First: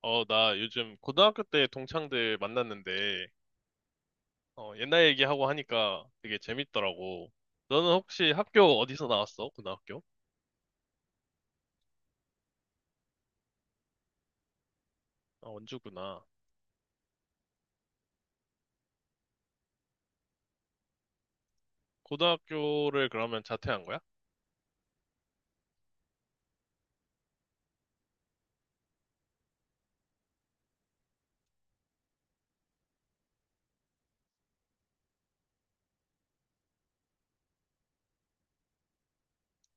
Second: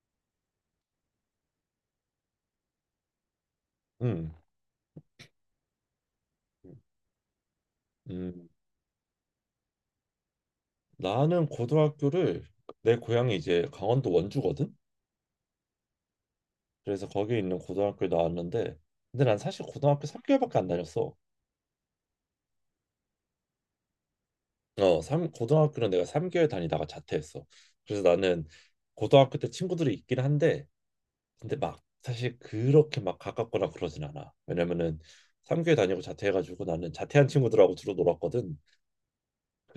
나 요즘 고등학교 때 동창들 만났는데, 음, 옛날 얘기하고 하니까 되게 재밌더라고. 너는 혹시 음, 학교 어디서 나왔어? 고등학교? 나는 고등학교를 내 고향이 이제 강원도 원주거든. 아, 원주구나. 그래서 거기에 있는 고등학교에 나왔는데, 근데 난 사실 고등학교 3개월밖에 안 다녔어. 고등학교를 그러면 자퇴한 거야? 어, 삼 고등학교는 내가 3개월 다니다가 자퇴했어. 그래서 나는 고등학교 때 친구들이 있긴 한데, 근데 막 사실 그렇게 막 가깝거나 그러진 않아. 왜냐면은 3개월 다니고 자퇴해가지고 나는 자퇴한 친구들하고 주로 놀았거든.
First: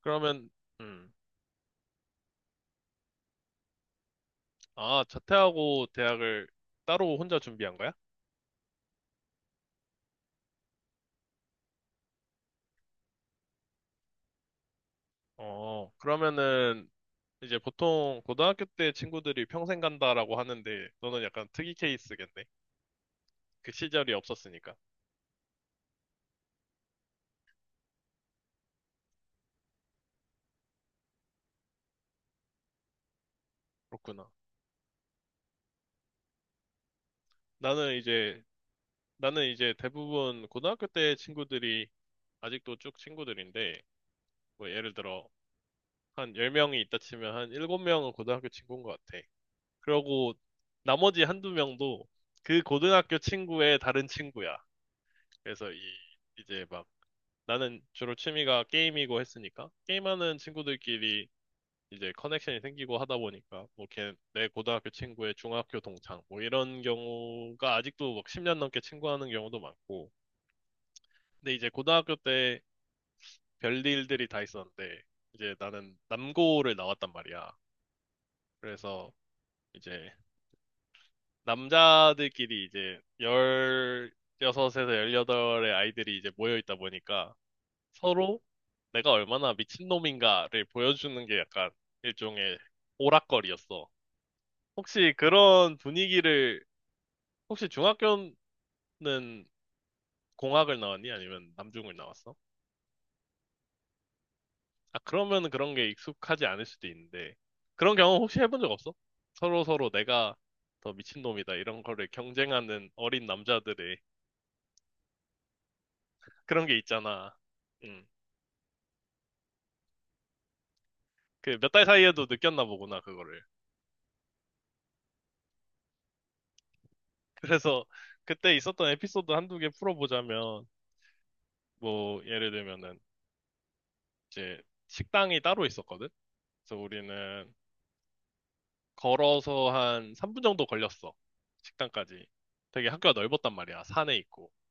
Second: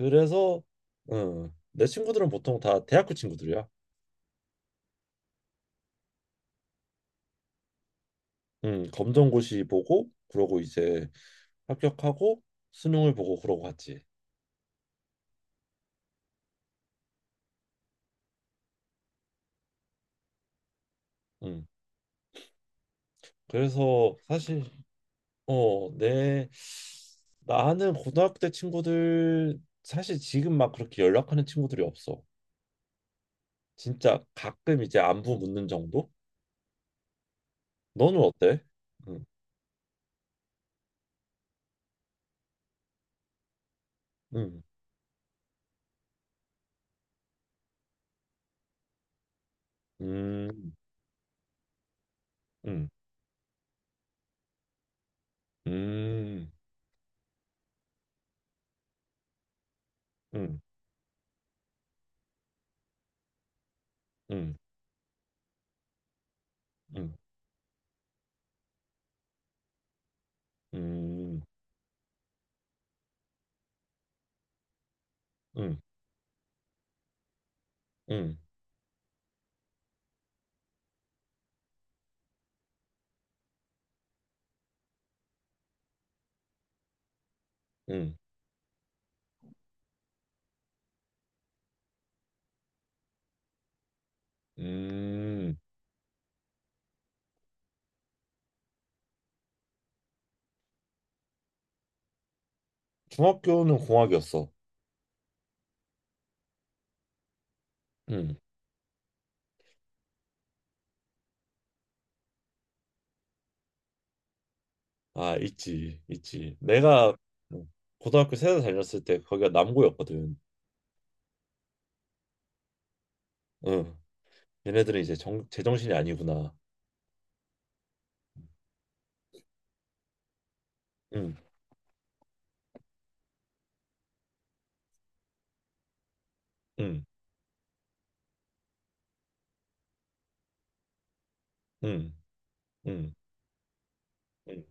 그러면, 음, 내 친구들은 보통 다 대학교 친구들이야. 아, 자퇴하고 대학을 따로 혼자 준비한 거야? 검정고시 보고 그러고 이제 합격하고 수능을 보고 그러고 갔지. 그러면은, 이제 보통 고등학교 때 친구들이 평생 간다라고 하는데, 너는 약간 음. 특이 케이스겠네. 그 시절이 그래서 사실 없었으니까. 어, 내 나는 고등학교 때 친구들 사실 지금 막 그렇게 연락하는 친구들이 없어. 진짜 그렇구나. 가끔 이제 안부 묻는 정도? 나는 너는 이제 어때? 음. 나는 이제 대부분 고등학교 때 친구들이 아직도 쭉 친구들인데, 음. 뭐 예를 들어 한 10명이 있다 치면 한 7명은 고등학교 친구인 것 같아. 그러고 음. 나머지 한두 명도 그 음. 고등학교 친구의 다른 친구야. 그래서 이 음. 이제 막 나는 주로 취미가 게임이고 했으니까 게임하는 음. 친구들끼리 이제 커넥션이 생기고 하다 보니까 뭐 걔 내 음. 고등학교 친구의 중학교 동창 뭐 이런 음. 경우가 아직도 막 10년 넘게 친구하는 경우도 많고 음. 음. 근데 이제 고등학교 때 별일들이 다 있었는데 이제 나는 남고를 나왔단 말이야. 음. 그래서 이제 남자들끼리 이제 16에서 18의 아이들이 이제 모여 있다 보니까 음. 서로 내가 얼마나 미친놈인가를 보여주는 게 약간 일종의 오락거리였어. 혹시 음. 그런 분위기를 혹시 중학교는 공학을 나왔니? 아니면 남중을 나왔어? 중학교는 공학이었어. 아, 그러면 그런 게 익숙하지 않을 수도 있는데, 그런 경험 음. 혹시 해본 적 없어? 서로 서로 내가 더 미친놈이다, 이런 거를 경쟁하는 어린 남자들의 아, 있지, 있지. 그런 게 내가 있잖아. 뭐 음, 고등학교 세대 다녔을 때 거기가 남고였거든. 그 몇 달 사이에도 느꼈나 보구나, 그거를. 응. 얘네들은 이제 제정신이 아니구나. 그래서 그때 있었던 에피소드 한두 개 풀어보자면, 응, 뭐, 예를 들면은, 이제 식당이 따로 있었거든? 그래서 응, 우리는 걸어서 한 3분 정도 걸렸어. 응, 식당까지. 되게 학교가 응, 넓었단 말이야. 산에 있고. 응,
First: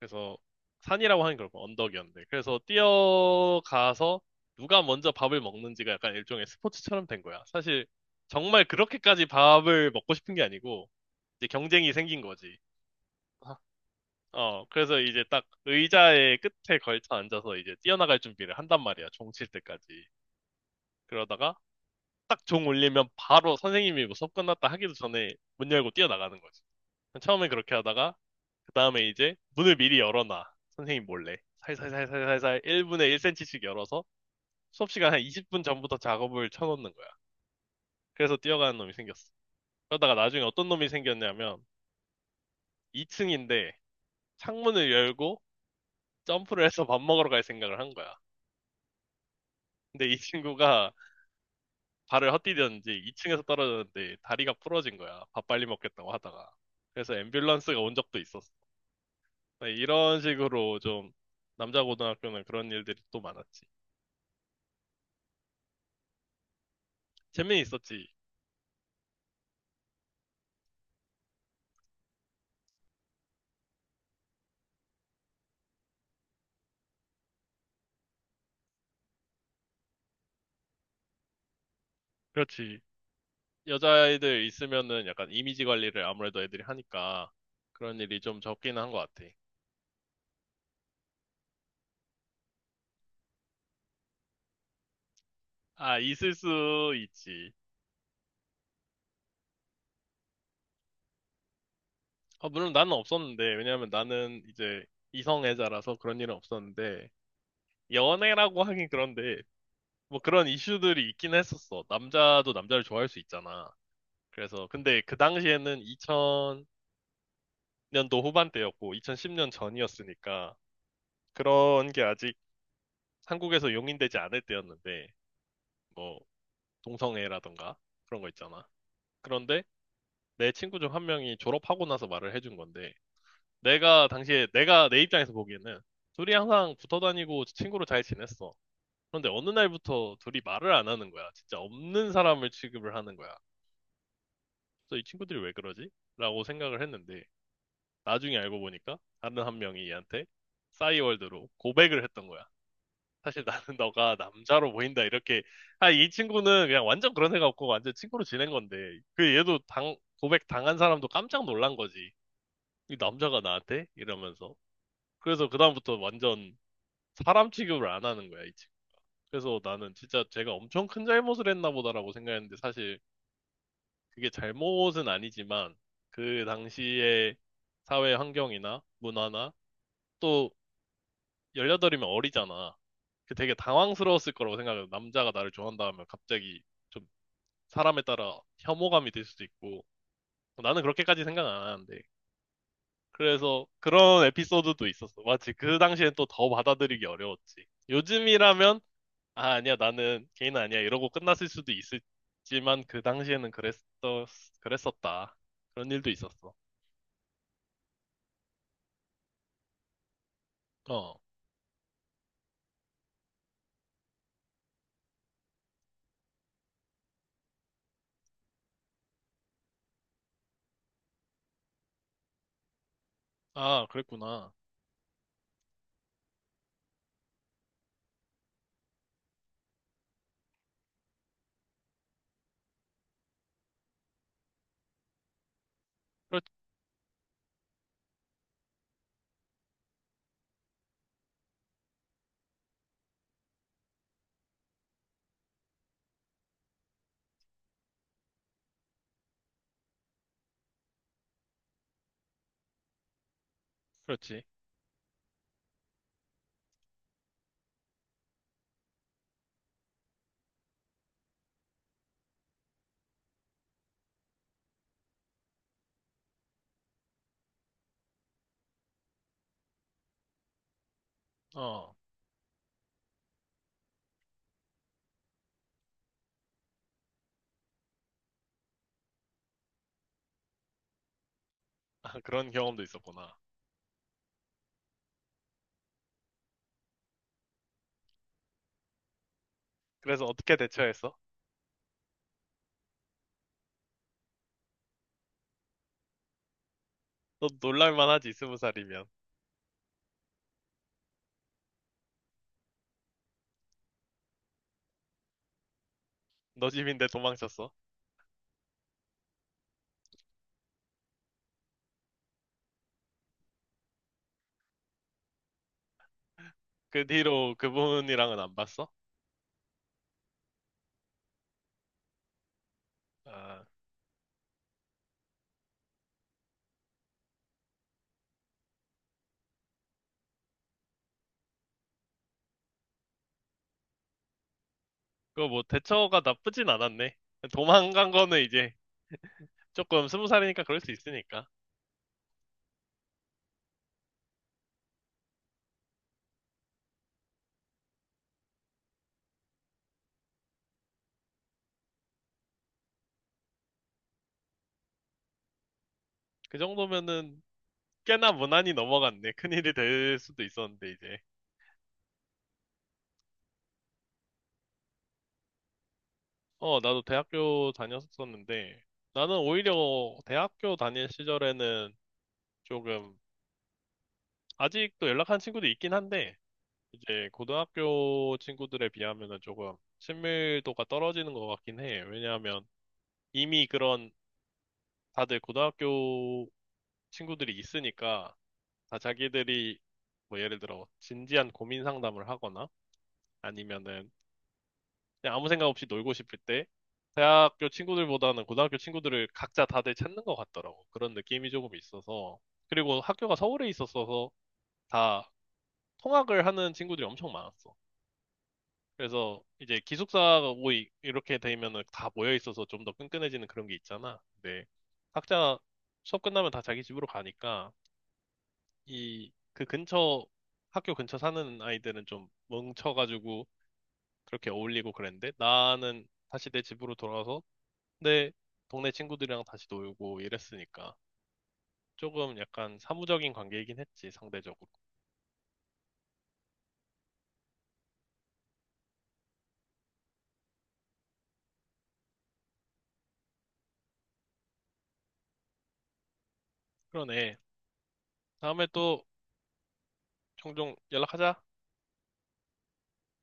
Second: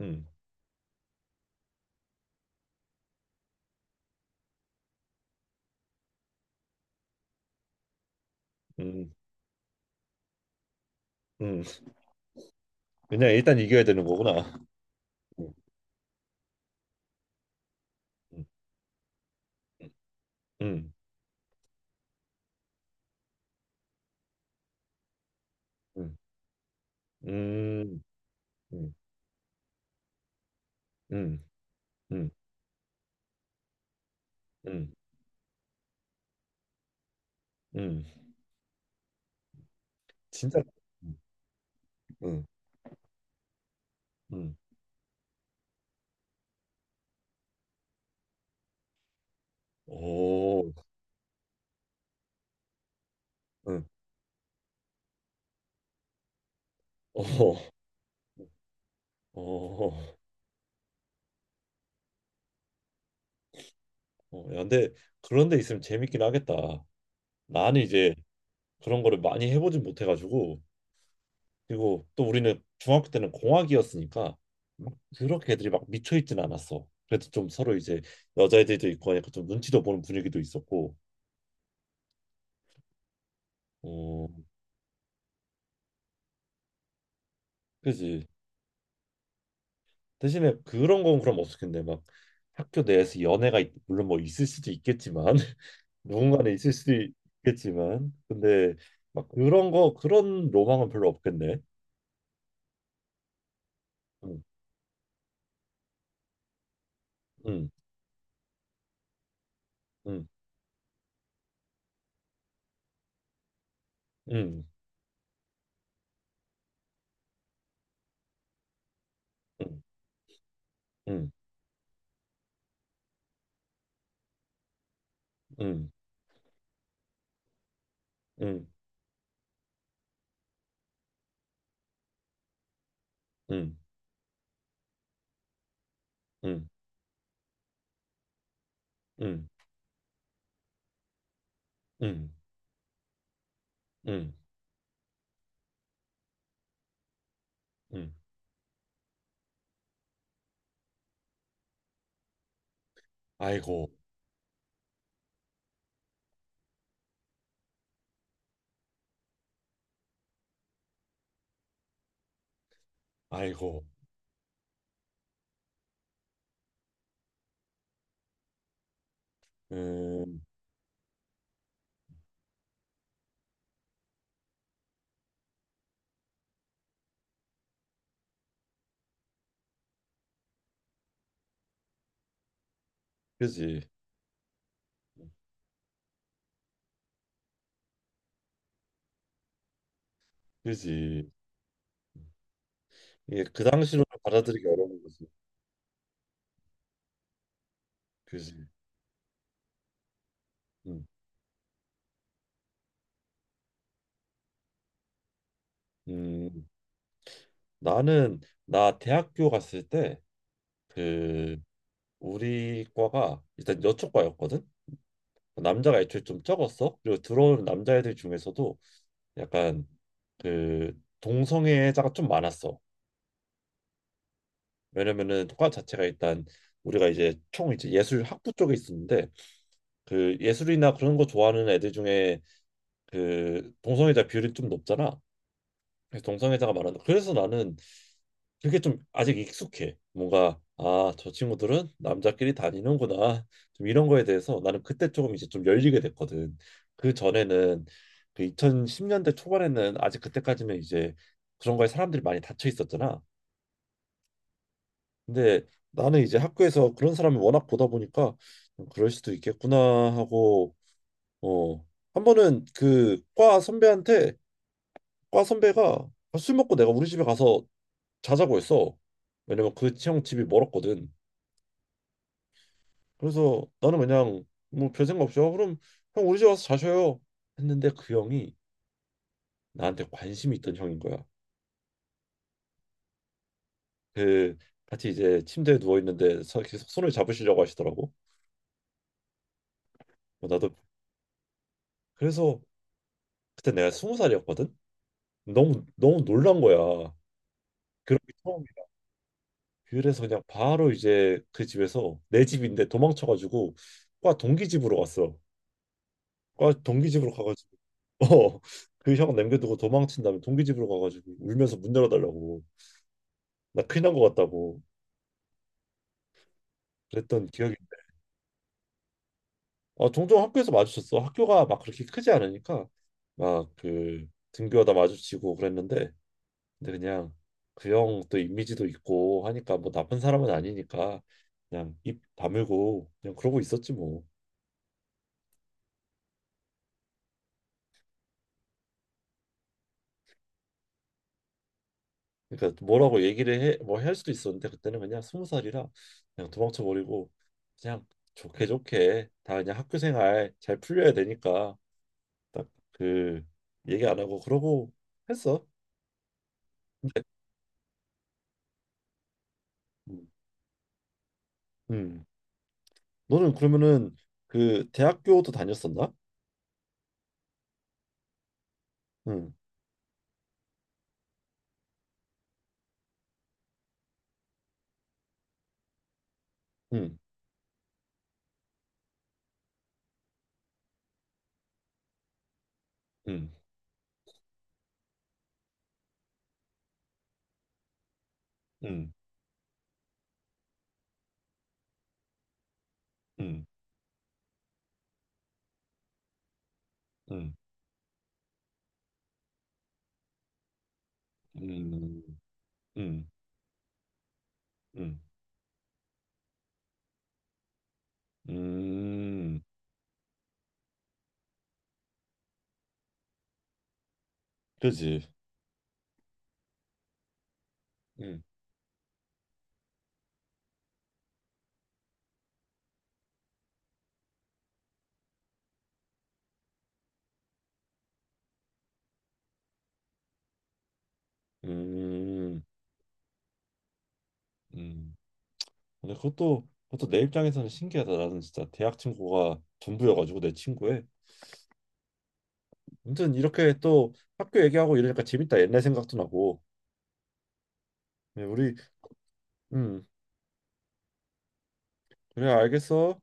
응, 산이라고 하는 걸 언덕이었는데 그래서 뛰어가서 누가 먼저 밥을 먹는지가 약간 일종의 스포츠처럼 된 거야. 사실 정말 응, 그렇게까지 밥을 먹고 싶은 게 아니고 이제 응. 경쟁이 생긴 거지. 그냥 아, 일단 이겨야 되는 거구나. 그래서 이제 딱 응, 의자의 끝에 걸쳐 앉아서 이제 뛰어나갈 응, 준비를 한단 말이야. 종칠 때까지. 응, 그러다가 딱 종 울리면 바로 선생님이 뭐 수업 끝났다 하기도 전에 문 열고 응, 뛰어나가는 거지. 처음에 그렇게 응, 하다가 그 응, 다음에 이제 문을 미리 열어놔. 선생님 몰래. 응, 응, 살살살살살살 1분에 1cm씩 열어서 응, 수업 시간 한 20분 전부터 작업을 쳐놓는 거야. 응. 그래서 뛰어가는 놈이 생겼어. 그러다가 나중에 진짜. 어떤 놈이 응, 생겼냐면 응. 2층인데 응. 창문을 열고 점프를 해서 밥 먹으러 갈 생각을 한 거야. 근데 이 오, 친구가 발을 헛디뎠는지 2층에서 응. 떨어졌는데 다리가 부러진 거야. 밥 빨리 먹겠다고 하다가. 그래서 어, 앰뷸런스가 온 적도 있었어. 어, 어. 이런 식으로 좀 남자 고등학교는 그런 일들이 또 많았지. 어. 야, 근데 그런 데 있으면 재밌긴 하겠다. 재미 나는 있었지. 이제 그런 거를 많이 해보진 못해가지고, 그리고 또 우리는 중학교 때는 공학이었으니까 막 그렇게 애들이 막 미쳐 있진 않았어. 그래도 좀 서로 이제 여자애들도 있고 하니까 좀 눈치도 보는 분위기도 있었고, 그렇지. 어, 여자애들 있으면은 약간 이미지 관리를 아무래도 애들이 하니까 그런 일이 그지. 좀 적긴 한 것 같아. 대신에 그런 건 그럼 없었겠네. 막 학교 내에서 연애가 물론 뭐 있을 수도 있겠지만 아, 있을 수 누군가는 있을 수도 있지. 있겠지만, 근데 막 그런 거, 그런 로망은 별로 없겠네. 아, 물론 나는 없었는데, 왜냐면 나는 응, 이제 이성애자라서 그런 일은 없었는데, 응, 연애라고 하긴 그런데, 뭐 응, 그런 이슈들이 있긴 했었어. 남자도 남자를 좋아할 수 있잖아. 응, 그래서, 근데 그 당시에는 2000년도 후반대였고, 2010년 응, 전이었으니까, 응, 그런 게 아직 한국에서 용인되지 않을 때였는데, 응, 뭐, 동성애라던가 그런 거 응, 있잖아. 그런데 내 친구 중 한 명이 졸업하고 나서 말을 해준 건데 응, 내가 당시에 내가 내 입장에서 보기에는 둘이 응, 항상 붙어 다니고 친구로 잘 지냈어. 그런데 응. 어느 날부터 둘이 말을 안 하는 거야. 진짜 없는 응, 사람을 취급을 하는 거야. 응, 그래서 이 친구들이 왜 그러지? 라고 생각을 했는데 응. 나중에 알고 보니까 다른 한 명이 얘한테 싸이월드로 고백을 했던 거야. 사실 나는 아이고, 너가 남자로 보인다 이렇게 아 이 친구는 그냥 완전 그런 애가 없고 완전 친구로 지낸 건데 그 얘도 당 고백 당한 사람도 깜짝 놀란 거지 이 남자가 아이고. 나한테 이러면서 그래서 그다음부터 완전 사람 취급을 안 하는 거야 이 친구 그래서 나는 진짜 음, 제가 엄청 큰 잘못을 했나 보다라고 생각했는데 사실 그게 잘못은 아니지만 그 당시의 사회 환경이나 문화나 또 18이면 어리잖아. 그 되게 그지, 당황스러웠을 거라고 생각해요. 남자가 나를 좋아한다 하면 갑자기 좀 사람에 따라 혐오감이 들 수도 있고. 나는 그렇게까지 그지. 생각 안 하는데. 이게 그 그래서 당시로는 그런 받아들이기 에피소드도 어려운 있었어. 거지. 마치 그 당시엔 또 더 받아들이기 어려웠지. 그지. 요즘이라면, 아, 아니야, 나는 개인 아니야. 음. 이러고 끝났을 수도 있었지만 그랬었다. 그런 일도 있었어. 음. 나는 나 대학교 갔을 때 어. 그 우리 과가 일단 여초과였거든. 남자가 애초에 좀 적었어. 그리고 들어온 남자애들 중에서도 약간 그 동성애자가 좀 많았어. 아, 그랬구나. 왜냐면은 과 자체가 일단 우리가 이제 총 이제 예술 학부 쪽에 있었는데, 그 예술이나 그런 거 좋아하는 애들 중에 그 동성애자 비율이 좀 높잖아. 그래서 그렇, 동성애자가 많아. 그래서 나는 그게 좀 아직 익숙해. 뭔가 아, 저 친구들은 남자끼리 다니는구나. 좀 이런 거에 대해서 나는 그때 조금 이제 좀 열리게 됐거든. 그 전에는 그 2010년대 초반에는 아직 그때까지는 이제 그런 거에 사람들이 많이 닫혀 있었잖아. 그렇지. 근데 나는 이제 학교에서 그런 사람을 워낙 보다 보니까 그럴 수도 있겠구나 하고, 어. 한 번은 그 과 선배한테, 과 선배가 "아, 술 먹고 내가 우리 집에 가서 자자고 했어. 왜냐면 그 형 집이 멀었거든. 어. 그래서 나는 그냥 뭐 별 생각 없이, 그럼 형 우리 집 와서 자셔요, 했는데 그 형이 나한테 관심이 있던 형인 거야. 아, 그런 경험도 있었구나. 그 같이 이제 침대에 누워 있는데 계속 손을 잡으시려고 하시더라고. 그래서 어, 어떻게 나도 대처했어? 그래서 그때 내가 스무 살이었거든. 너무 너무 놀란 거야. 너 놀랄만 그렇게 하지, 스무 처음, 살이면. 그래서 그냥 바로 이제 그 집에서, 내 집인데 도망쳐가지고 과 동기 집으로 갔어. 너 과 집인데 동기 집으로 도망쳤어. 가가지고 어, 그 형 남겨두고 도망친 다음에 동기 집으로 가가지고 울면서 문 열어달라고, 나 큰일 난 것 같다고 그 그랬던 뒤로 기억이. 그분이랑은 안 봤어? 아, 종종 학교에서 마주쳤어. 학교가 막 그렇게 크지 않으니까 아, 막 그 등교하다 마주치고 그랬는데, 근데 그냥 그 형 또 이미지도 있고 하니까, 뭐 나쁜 사람은 아니니까 그냥 입 다물고 그냥 그러고 있었지 뭐. 그거 뭐 대처가 나쁘진 않았네. 도망간 거는 이제 조금 스무 살이니까 그럴 수 있으니까. 그러니까 뭐라고 얘기를 해, 뭐 할 수도 있었는데 그때는 그냥 스무 살이라 그냥 도망쳐 버리고 그냥 좋게 좋게 다 그냥 학교 생활 잘 풀려야 되니까 딱 그 얘기 안 하고 그러고 했어. 그 정도면은 꽤나 무난히 넘어갔네. 큰일이 될 음. 수도 있었는데, 이제. 음. 너는 그러면은 그 대학교도 다녔었나? 어, 나도 대학교 다녔었는데, 나는 응. 오히려 대학교 다닐 시절에는 조금, 아직도 연락한 친구도 있긴 한데, 응. 이제 고등학교 친구들에 비하면은 조금 친밀도가 떨어지는 것 같긴 해. 왜냐하면 응. 이미 그런 다들 고등학교 친구들이 있으니까 다 응. 자기들이 뭐 예를 들어 진지한 고민 상담을 하거나 응. 아니면은 그냥 아무 생각 없이 놀고 싶을 때 응. 대학교 친구들보다는 고등학교 친구들을 각자 다들 찾는 것 같더라고. 그런 느낌이 조금 음. 있어서. 그리고 음. 학교가 서울에 있었어서 음. 다 통학을 하는 친구들이 엄청 많았어. 그래서 음. 이제 기숙사가 모이 이렇게 되면은 다 모여 있어서 좀 더 끈끈해지는 그런 게 있잖아. 근데 그지. 각자 수업 끝나면 다 자기 집으로 가니까 음. 이 그 근처 학교 근처 사는 아이들은 좀 뭉쳐가지고 그렇게 어울리고 그랬는데 나는 다시 내 집으로 돌아가서 내 동네 친구들이랑 다시 놀고 이랬으니까 조금 음. 약간 사무적인 관계이긴 했지 상대적으로. 음. 근데 그것도 내 입장에서는 신기하다. 나는 진짜 대학 친구가 전부여가지고 내 친구에. 아무튼 이렇게 또 학교 얘기하고 이러니까 재밌다. 옛날 생각도 나고. 그러네. 네, 다음에 우리 또 음 종종 연락하자. 그래, 알겠어.